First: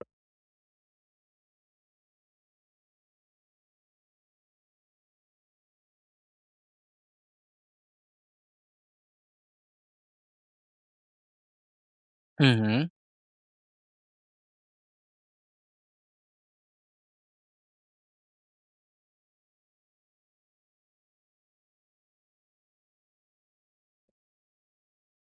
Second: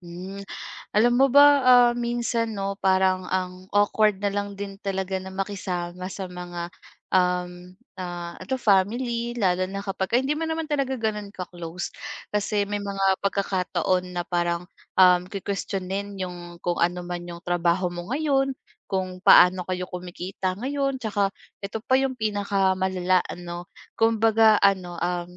Hmm. Alam mo ba, minsan 'no, parang ang awkward na lang din talaga na makisama sa mga, ano, family lalo na kapag ay hindi mo naman talaga gano'n ka-close. Kasi may Mhm, mga pagkakataon na parang, kukuwestiyonin yung kung ano man yung trabaho mo ngayon, kung paano kayo kumikita ngayon, 'tsaka ito pa yung pinakamalala ano, kumbaga ano, um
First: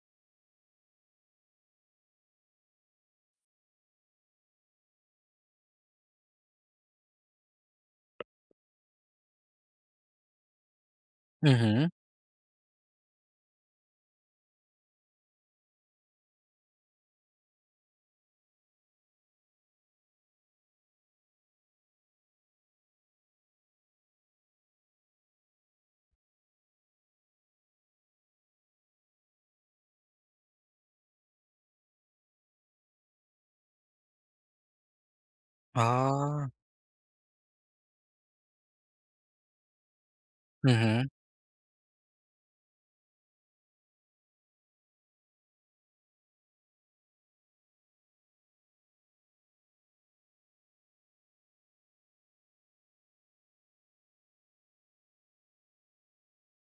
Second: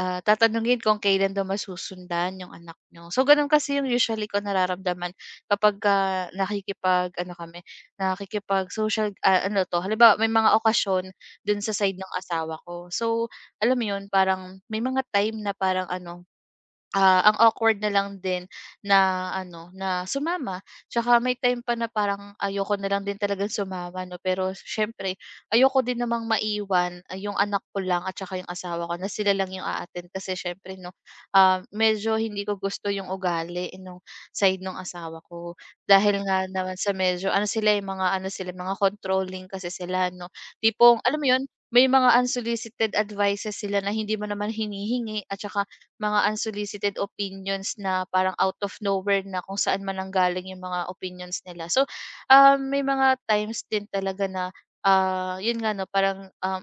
Ah, Tatanungin kung kailan daw masusundan yung anak nyo. So, gano'n kasi yung usually ko nararamdaman kapagka nakikipag-ano kami, nakikipag-social, ano 'to, halimbawa may mga okasyon do'n sa mhm. side ng asawa ko. So, alam mo 'yun, parang may mga time na parang ano. Ang awkward na lang din na ano, na sumama. Tsaka may time pa na parang ayoko na lang din talagang sumama 'no, pero siyempre ayoko din namang maiwan, yung anak ko lang at tsaka yung asawa ko na sila lang yung a-attend kasi siyempre 'no, medyo hindi ko gusto yung ugali nung side nung asawa ko. Dahil Ah, nga naman sa medyo ano sila, eh, mga ano sila, mga controlling kasi sila 'no. Tipong mhm, alam mo yun, may mga unsolicited advices sila na hindi mo naman hinihingi at tsaka mga unsolicited opinions na parang out of nowhere na kung saan man nanggaling yung mga opinions nila. So, may mga times din talaga na, yun nga 'no, parang,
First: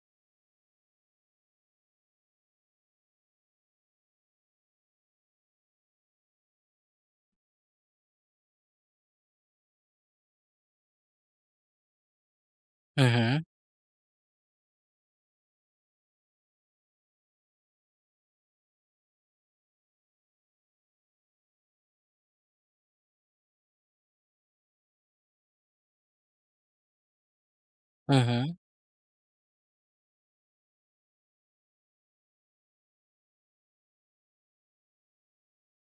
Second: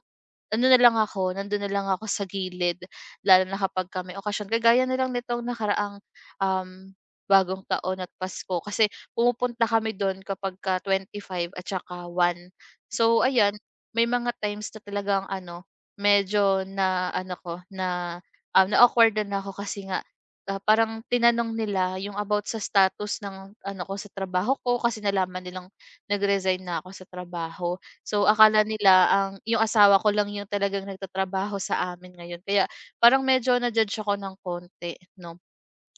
ano na lang ako, nandun na lang ako sa gilid lalo na kapag ka may okasyon. Kagaya na lang nitong nakaraang, um, Bagong Taon at Pasko kasi pumupunta kami dun kapagka 25 at saka 1. So mhm, ayan, may mga times na talagang ano, medyo na ano ko, na-awkward na ako kasi nga, parang tinanong nila yung about sa status ng ano ko sa trabaho ko kasi nalaman nilang nag-resign na ako sa trabaho. So mhm, akala nila ang yung asawa ko lang yung talagang nagtatrabaho sa amin ngayon. Kaya parang medyo na-judge ako ng konti, no?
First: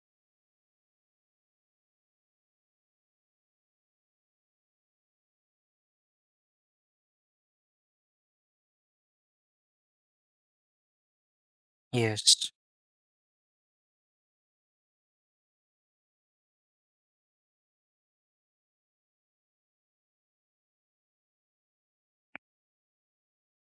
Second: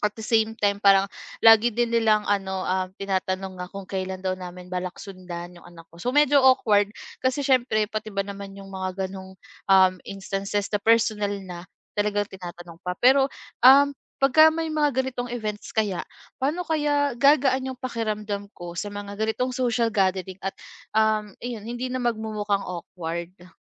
At the same time parang lagi din nilang ano, tinatanong nga kung kailan daw namin balak sundan yung anak ko. So medyo awkward kasi siyempre pati ba naman yung mga ganong, instances na personal na, talagang yes. tinatanong pa. Pero, um, pagka may mga ganitong events kaya, paano kaya gagaan yung pakiramdam ko sa mga ganitong social gathering at, ayun hindi na magmumukhang awkward,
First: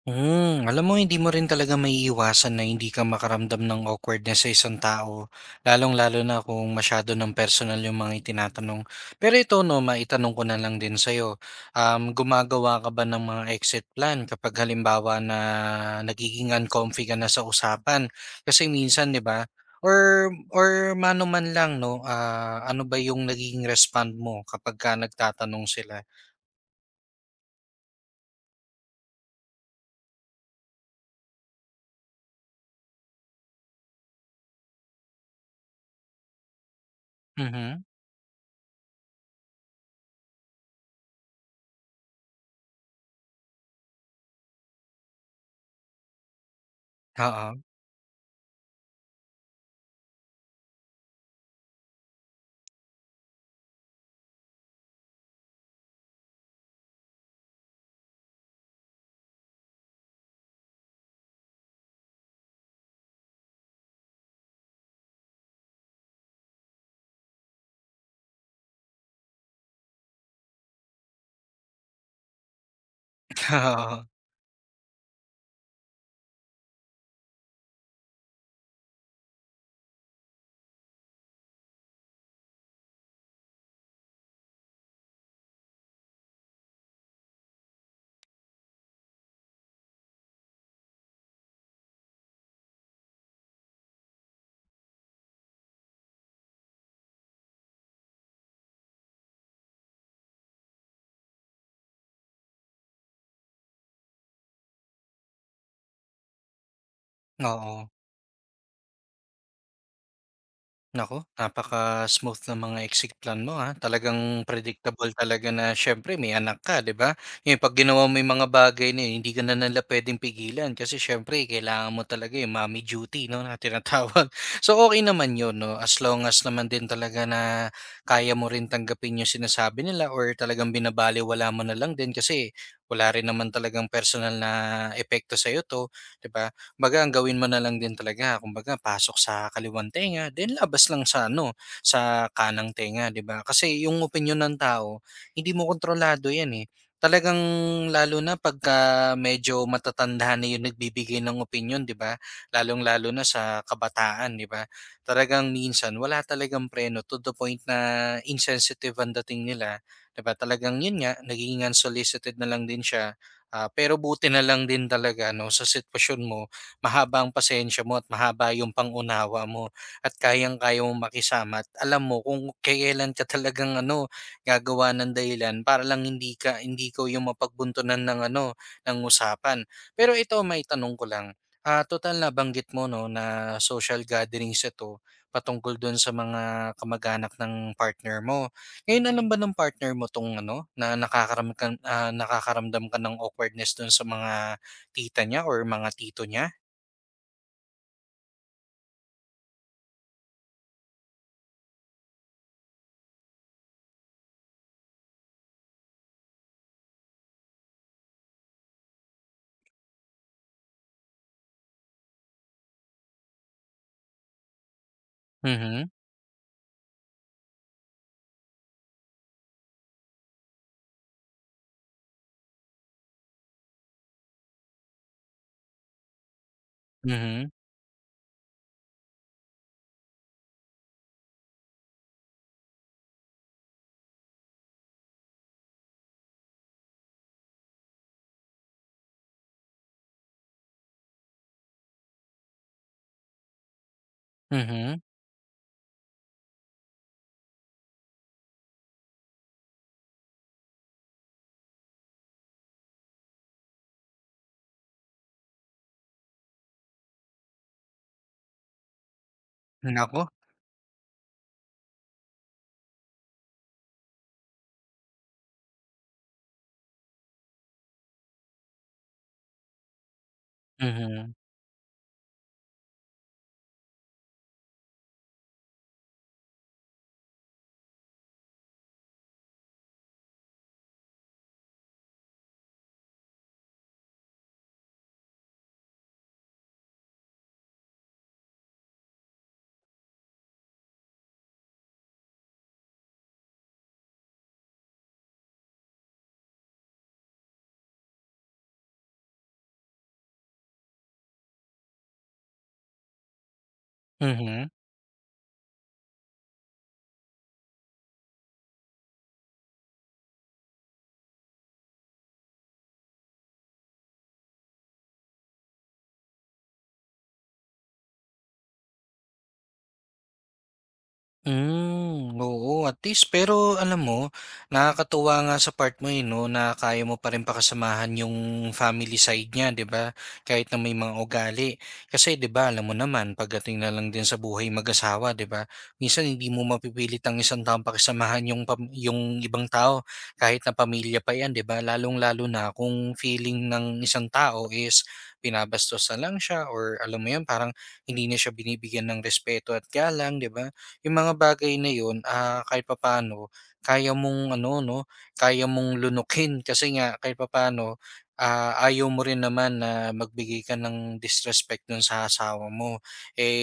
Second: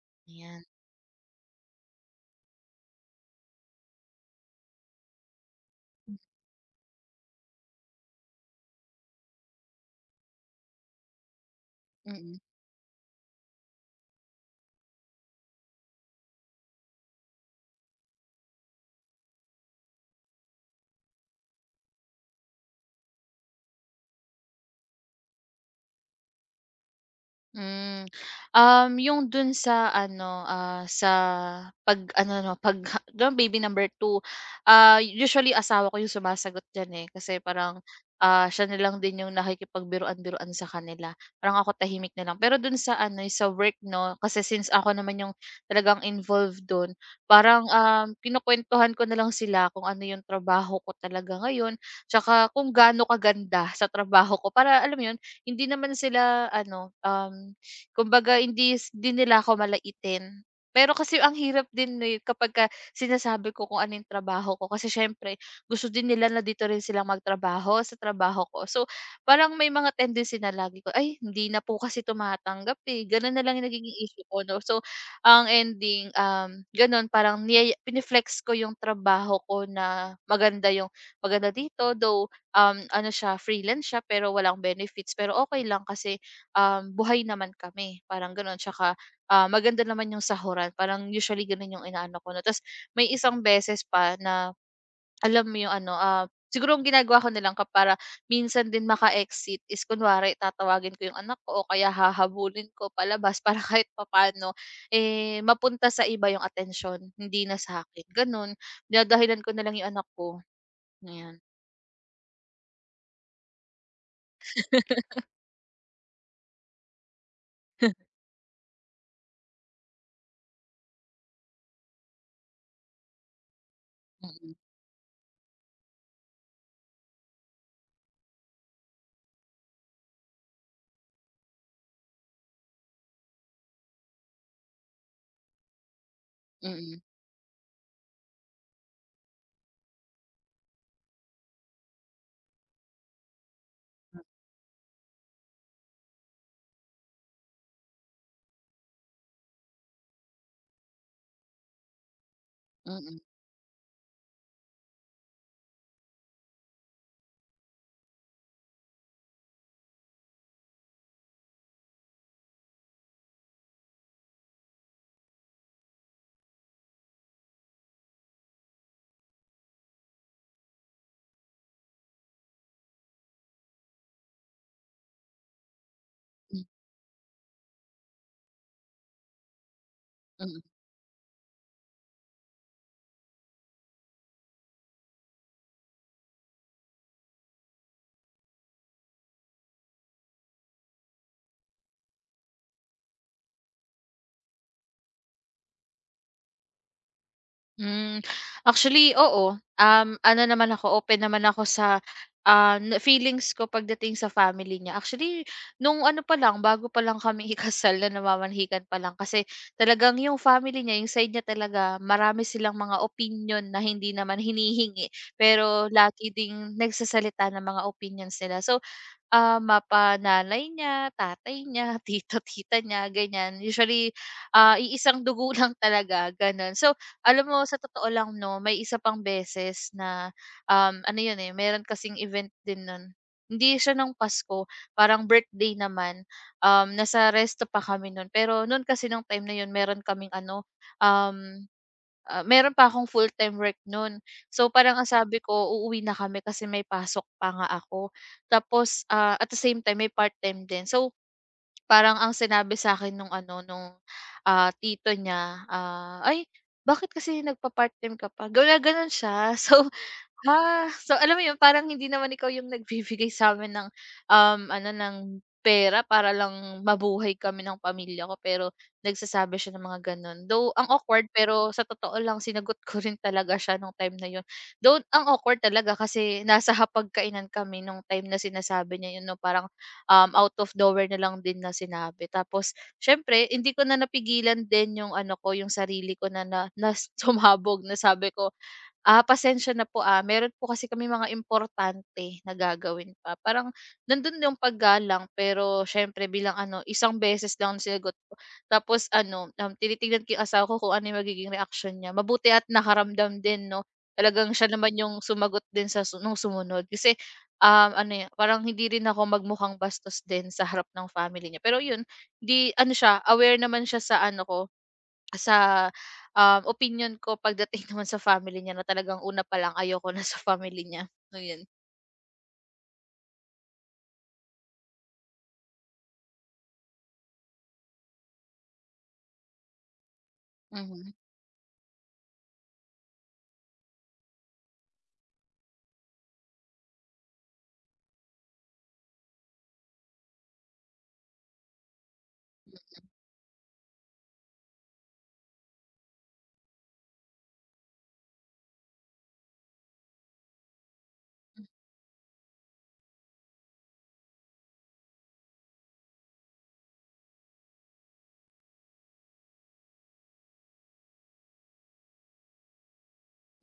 Hmm, ayan. alam mo hindi mo rin talaga maiiwasan na hindi ka makaramdam ng awkwardness sa isang tao, lalong-lalo na kung masyado ng personal yung mga itinatanong. Pero ito 'no, maitanong ko na lang din sa'yo, Mm. gumagawa ka ba ng mga exit plan kapag halimbawa na nagiging uncomfy ka na sa usapan? Kasi minsan 'di ba, or mano man lang 'no, ano ba yung nagiging respond mo kapagka nagtatanong sila? Hmm. Yung dun sa ano, sa pag-ano 'no, pag dun baby number two, usually asawa ko yung sumasagot diyan, eh, kasi parang, Mhm, siya na lang din yung nakikipagbiruan-biruan sa kanila. Parang ako tahimik na lang. Pero dun sa ano, eh, sa work 'no, kasi since ako naman yung talagang involved dun, oo, parang, kinukuwentuhan ko na lang sila kung ano yung trabaho ko talaga ngayon, tsaka kung gaano kaganda sa trabaho ko para alam mo yun, hindi naman sila ano, kumbaga hindi s din nila ako malaitin. Pero kasi ang hirap din, no, eh, kapagka sinasabi ko kung anong trabaho ko kasi siyempre gusto din nila na dito rin silang magtrabaho sa trabaho ko. So, parang may mga tendency na lagi ko, "Ay hindi na po kasi tumatanggap, eh." Gano'n na lang yung nagiging oo, issue ko 'no. So, ang ending, gano'n parang niyaya pine-flex ko yung trabaho ko na maganda yung maganda dito though ano siya freelance siya pero walang benefits pero okay lang kasi, buhay naman kami parang gano'n tsaka, maganda naman yung sahuran parang usually gano'n yung inaano ko 'no. Tapos may isang beses pa na, alam mo yung ano, siguro ang ginagawa ko na lang ka para minsan din maka-exit is kunwari tatawagin ko yung anak ko o kaya hahabulin ko palabas para kahit papaano, eh, mapunta sa iba yung atensyon hindi na oo. sa'kin gano'n, dinadahilan ko na lang yung anak ko, Nako, ayan. napaka-smooth ng mga exit plan mo, ah. Talagang predictable talaga na siyempre may anak ka, 'di ba? Yung 'pag ginawa mo yung mga bagay na yun, hindi ka na nila puwedeng pigilan kasi siyempre kailangan mo talaga yung mommy duty 'no, na tinatawag. So, okey naman yun 'no, as long as naman din talaga na kaya mo rin tanggapin yung sinasabi nila or talagang binabalewala mo na lang din kasi wala rin naman talagang personal na epekto sa sa'yo 'to, 'di ba? Mm, 'Baga ang gawin mo na lang din talaga kumbaga pasok sa kaliwang tenga then labas lang sa ano, sa kanang tenga, 'di ba? Kasi yung opinyon ng tao hindi mo kontrolado 'yan, eh. Talagang lalo na pagka medyo matatanda na yung nagbibigay ng opinyon, 'di ba? Lalong-lalo mm, na sa kabataan, 'di ba? Talagang minsan wala talagang preno to the point na insensitive ang dating nila, 'di ba? Talagang yun nga nagiging unsolicited na lang din siya, pero buti na lang din talaga 'no sa sitwasyon mo mahaba ang pasensya mo at mahaba yung pangunawa mo at kayang-kaya mong makisama at alam mo kung kailan ka talagang ano, gagawa ng dahilan para lang hindi ka hmm, hindi ko yung mapagbuntunan ng ano, ng usapan. Pero ito mm. may tanong ko lang. Total na banggit mo no na social gatherings ito patungkol doon sa mga kamag-anak ng partner mo. Ngayon alam ba ng partner mo tong ano na nakakaram ka, nakakaramdam ka ng awkwardness doon sa mga tita niya or mga tito niya? Hmm, actually oo, ano naman ako, open naman ako sa, na feelings ko pagdating sa family niya. Actually, nung ano pa lang, bago pa lang kami ikasal na namamanhikan pa lang kasi talagang yung family niya, yung side niya talaga, marami silang mga opinion na hindi naman hinihingi, Mhm, pero lagi ding nagsasalita ng mga opinions nila. So, mapananay niya, tatay niya, tito, tita niya, ganyan. Usually, iisang dugo lang talaga, gano'n. So, mhm, alam mo, sa totoo lang 'no, may isa pang beses na, ano 'yun, eh, meron kasing event din nun. Hindi siya ng Pasko, parang birthday naman. Nasa resto pa kami nun, pero nun kasi nung time na 'yun meron kaming ano, um, meron pa akong full-time work noon. So, parang mhm. ang sabi ko, uuwi na kami kasi may pasok pa nga ako. Tapos, at the same time may part-time din. So, parang ang sinabi sa akin nung ano, nung, tito niya, "Ay, bakit kasi nagpa-part-time ka pa?" Ginaganon siya. So, Naku, so alam mo 'yun, parang hindi naman ikaw yung nagbibigay sa'min ng, ano, ng pera para lang mabuhay kami ng pamilya ko, pero nagsasabi siya ng mga gano'n. Though ang awkward, mhm, pero sa totoo lang sinagot ko rin talaga siya nung time na 'yun. Though ang awkward talaga kasi nasa hapagkainan kami nung time na sinasabi niya 'yun 'no, parang, out of nowhere na lang din na sinabi. Tapos siyempre hindi ko na napigilan din yung ano ko, yung sarili ko na na na sumabog na sabi ko, Ah, pasensya na po, ah, meron po kasi kami mga importante na gagawin pa. Parang nandun yung paggalang pero siyempre bilang ano, isang beses lang ang sinagot ko. Tapos ano, tinitignan ko yung asawa ko kung ano yung magiging reaksyon niya. Mabuti at nakaramdam din 'no. Talagang siya mhm. naman yung sumagot din sa su nung sumunod. Kasi, ano, eh, parang hindi rin ako magmukhang bastos din sa harap ng family niya. Pero yun, 'di ano siya, aware naman siya sa ano ko, sa, opinyon ko pagdating naman sa family niya na talagang una pa lang ayoko na sa family niya, ayun. Hmm, oo, at least pero alam mo, nakakatuwa nga sa part mo eh, no, na kaya mo pa rin pakasamahan yung family side niya, 'di ba? Kahit na may mga Mhm. ugali. Kasi 'di ba, alam mo naman, pagdating na lang din sa buhay mag-asawa, 'di ba? Minsan hindi mo mapipilit ang isang taong pakisamahan yung pam- yung ibang tao, kahit na pamilya pa 'yan, 'di ba? Lalong-lalo na kung feeling ng isang tao is pinabastos na lang siya or alam mo 'yan, parang hindi na siya binibigyan ng respeto at galang, 'di ba? Yung mga bagay na yun, kahit papaano kaya mong ano 'no, kaya mong lunukin kasi nga kahit papaano, ayaw mo rin naman na magbigay ka ng disrespect dun sa asawa mo.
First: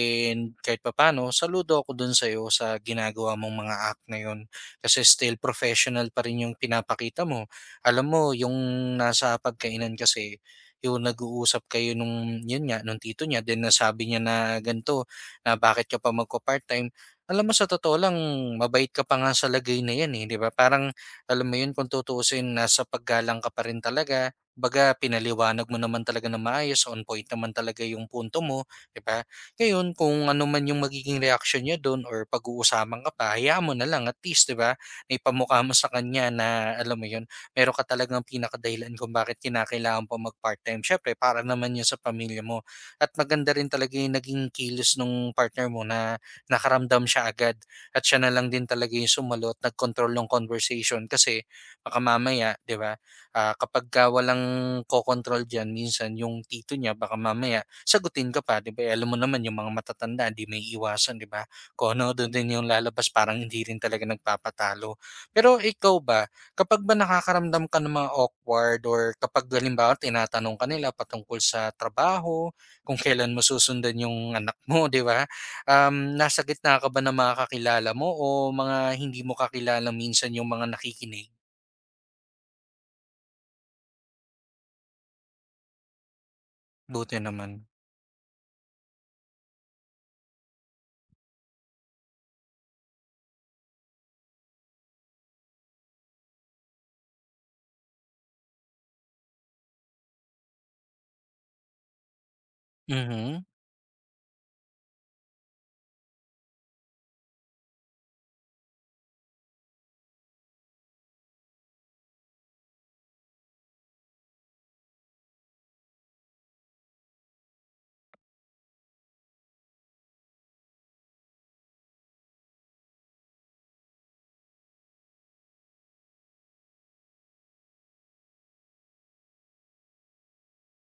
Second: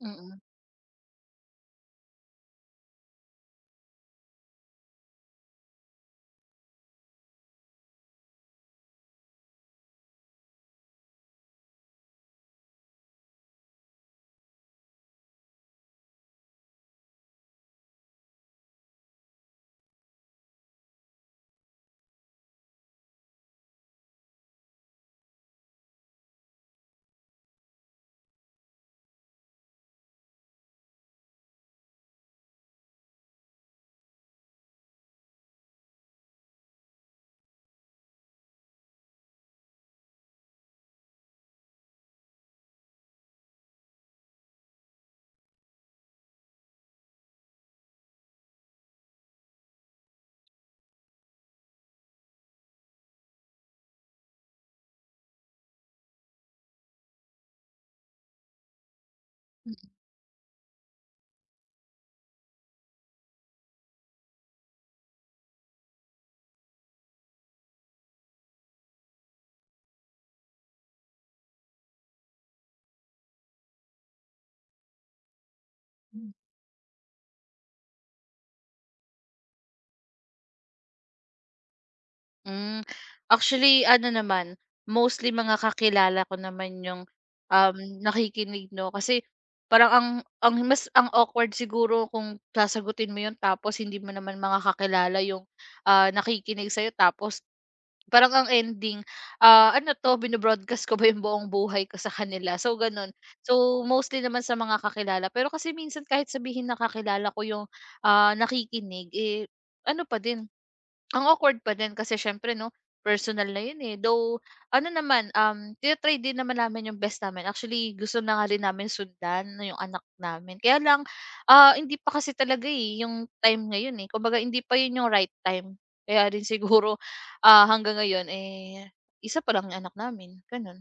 Mhm. kahit papaano saludo ako dun sa iyo sa ginagawa mong mga act na yun kasi still professional pa rin yung pinapakita mo. Alam mo yung nasa pagkainan kasi, yung nag-uusap kayo nung yun nga, nung tito niya then nasabi niya na gan'to, na bakit ka pa magpa-part-time. Alam mo sa totoo lang mabait ka pa nga sa lagay na 'yan, eh, 'di ba? Parang alam mo 'yun kung tutuusin nasa paggalang ka pa rin talaga. Baga pinaliwanag mo naman talaga na maayos, on point naman talaga yung punto mo, 'di ba? Ngayon kung ano man yung magiging reaction niya do'n or pag-uusapan ka pa, hayaan mo na lang at least, 'di ba? Naipamukha mo sa kanya na alam mo 'yun, meron ka talagang pinakadahilan kung bakit kinakailangan pa mag-part-time. Siyempre para naman 'yun sa pamilya mo at maganda rin talaga yung naging kilos nung partner mo na nakaramdam siya agad at siya na lang din talaga yung sumalot, control ng conversation kasi baka mamaya, 'di ba, kapag ka walang control diyan minsan yung tito niya baka mamaya sagutin ka pa, 'di ba? Eh, alam mo naman yung mga matatanda di may iwasan, 'di ba? Kung ano doon din yung lalabas parang hindi rin talaga nagpapatalo. Pero ikaw ba, kapag ba nakakaramdam ka ng mga awkward or kapag halimbawa tinatanong ka nila patungkol sa trabaho, kung kailan mo susundan yung anak mo, 'di ba? Mm. Nasa gitna ka ba ng mga kakilala mo o mga hindi mo kakilala minsan yung mga nakikinig? Hmm, actually ano naman, mostly mga kakilala ko naman yung, Buti naman. um, nakikinig 'no, kasi parang ang mas ang awkward siguro kung sasagutin mo yun tapos hindi mo naman mga kakilala yung, nakikinig sa'yo tapos parang ang ending, ano 'to bino ko ba yung buong buhay ko sa kanila so gano'n. Mhm. So, mostly naman sa mga kakilala pero kasi minsan kahit sabihin na kakilala ko yung, nakikinig, eh, ano pa din, ang awkward pa din kasi siyempre 'no, personal na yun, eh. Though ano naman, tina-try din naman namin yung best namin. Actually gusto na nga rin namin sundan na yung anak namin kaya lang, hindi pa kasi talaga, eh, yung time ngayon, eh. Kumbaga hindi pa yun yung right time. Kaya rin siguro hanggang ngayon, eh, isa pa lang yung anak namin, gano'n.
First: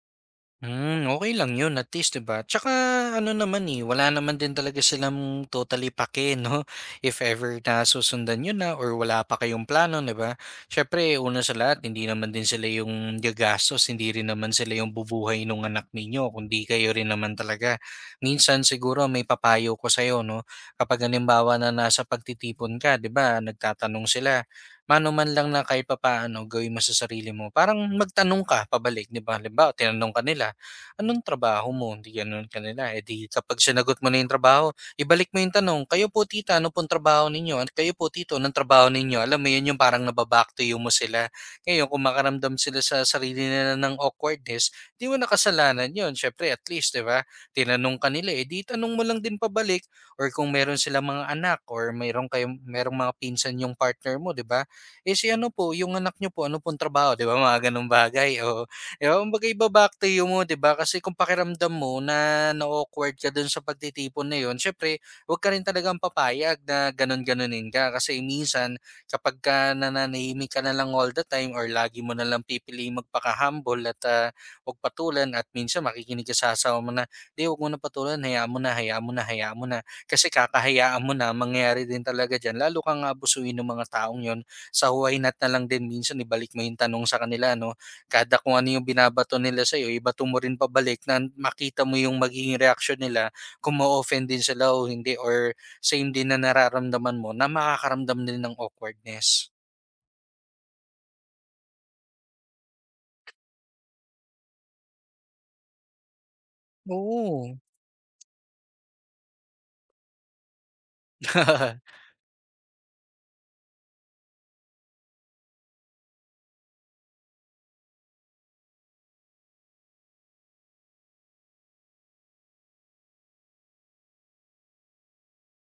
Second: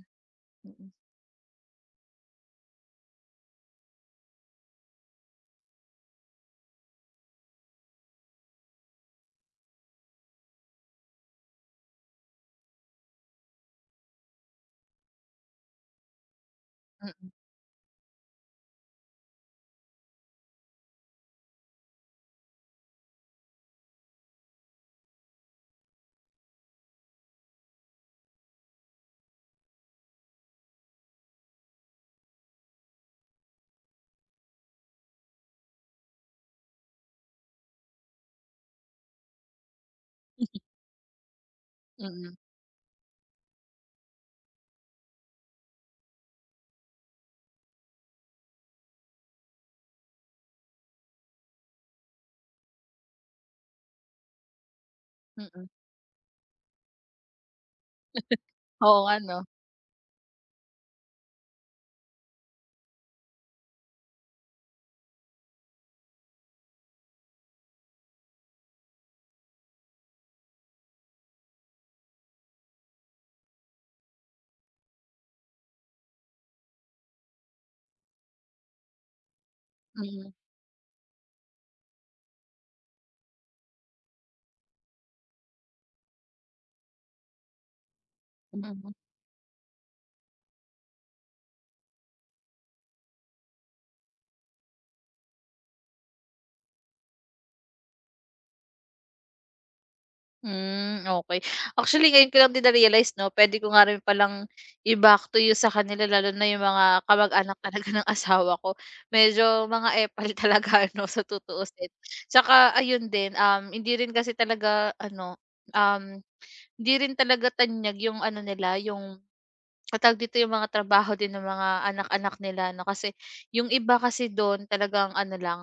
Mm, Hmm, okay lang yun at least, 'di ba? Tsaka ano naman, eh, wala naman din talaga silang totally pake 'no, if ever na susundan yun na or wala pa kayong plano, 'di ba? Siyempre una sa lahat hindi naman din sila yung gagastos, hindi rin naman sila yung bubuhay nung anak ninyo kundi kayo rin naman talaga. Minsan siguro may papayo ko sa'yo 'no, kapag halimbawa na nasa pagtitipon ka 'di ba nagtatanong sila, mano man lang na kahit papaano gawin mo sa sarili mo, parang magtanong ka pabalik, 'di ba? Halimbawa tinanong ka nila, "Anong trabaho mo?" Di gano'n ka nila. Eh, di kapag sinagot mo na yung trabaho, ibalik mo yung tanong, "Kayo po tita, ano pong trabaho ninyo? At kayo po tito, anong trabaho ninyo?" Alam mo yun, yung parang mm, naba-back to you mo sila. Ngayon kung mm, makaramdam sila sa sarili nila ng awkwardness, di mo na kasalanan yun. Siyempre at least, di ba, tinanong ka nila, eh, di itanong mo lang din pabalik or kung meron sila mga anak or meron kayong merong mga pinsan yung partner mo, di ba? "Eh, si ano mm. po, yung anak niyo po, ano pong trabaho?" Di ba, mga gano'ng bagay, o Oo 'di ba, nga 'no, kumbaga iba-back mo, 'di ba? Kasi kung pakiramdam mo na na-awkward ka dun sa pagtitipon na yun, siyempre huwag ka rin talagang papayag na ganun-ganunin ka. Kasi minsan kapag ka nananahimik ka na lang all the time or lagi mo na lang pipiliing magpaka-humble at, huwag patulan at minsan makikinig ka sa asawa mo na, "'Di, huwag mo na patulan, hayaan mo na, hayaan mo na, hayaan mo na." Kasi mm, kakahayaan mo na, mangyayari din talaga diyan lalo kang aabusuin ng mga taong yon. Sa huwayna't na lang din minsan ibalik mo yung tanong sa kanila 'no, kada kung ano yung mm. binabato nila sa'yo ibato mo rin pabalik na makita mo yung magiging reaction nila kung ma-o-offend din sila o hindi or same din na nararamdaman mo na makakaramdam din ng awkwardness. Hmm, okey. Actually, ngayon ko lang din na-realize 'no, puwede ko nga rin palang i-back to you sa kanila lalo na yung mga Oo. kamag-anak talaga ng asawa ko. Medyo mga epal talaga ano, sa tutuusin. Tsaka ayun din, hindi rin kasi talaga ano, um, hindi rin talaga tanyag yung ano nila, yung dito, yung mga trabaho din ng mga anak-anak nila 'no, kasi yung iba kasi dun talagang ano lang,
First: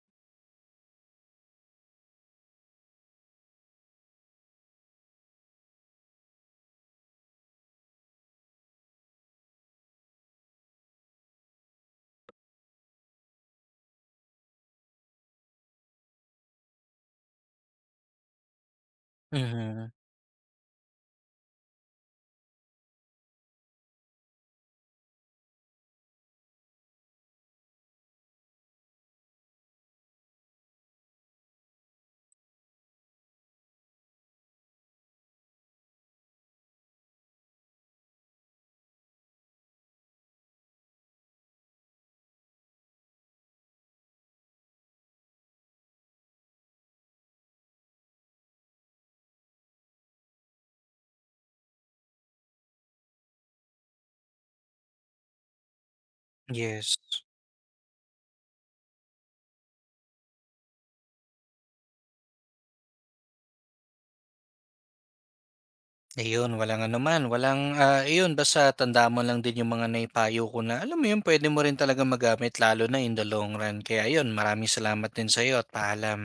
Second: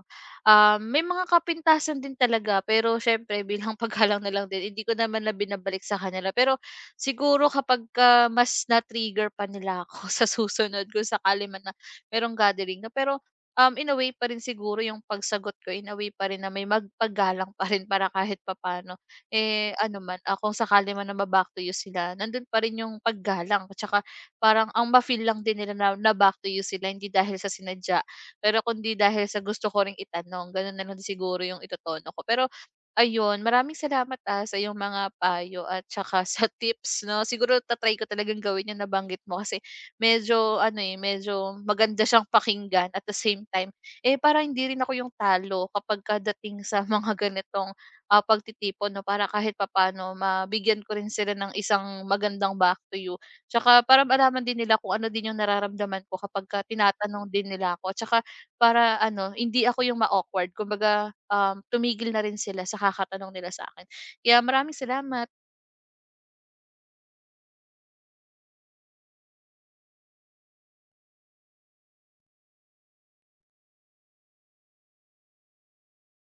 may mga kapintasan din talaga pero siyempre bilang paggalang na lang din hindi ko naman na binabalik sa kanila. Pero siguro kapagka mas na-trigger pa nila ako sa susunod kung sakali man na merong gathering 'no, pero, in a way pa rin siguro yung pagsagot ko, in a way pa rin na may magpagalang pa rin para kahit papaano, eh, Mhm, ano man, kung sakali man na ma-back to you sila nandun pa rin yung paggalang at saka parang ang ma-feel lang din nila na na back to you sila hindi dahil sa sinadya, pero kundi dahil sa gusto ko ring itanong, gano'n na lang siguro yung itotono ko. Pero ayun, maraming salamat, sa iyong mga payo at tsaka sa tips 'no. Siguro ta ko talagang gawin yung nabanggit mo kasi medyo ano, eh, medyo maganda siyang pakinggan at the same time, eh, parang hindi rin ako yung talo kapag dating sa mga ganitong, pagtitipon 'no, para kahit papaano mabigyan ko rin sila ng isang magandang back to you. Tsaka para malaman din nila kung ano din yung nararamdaman ko kapag kapagka yes. tinatanong din nila ako. Tsaka para ano, hindi ako yung ma-awkward kumbaga, tumigil na rin sila sa kakatanong nila sa akin. Kaya maraming salamat. Ayun, walang anuman, walang, iyon basta tandaan mo lang din yung mga naipayo ko na alam mo yun, pwede mo rin talaga magamit lalo na in the long run. Kaya yun, maraming salamat din sa'yo at paalam.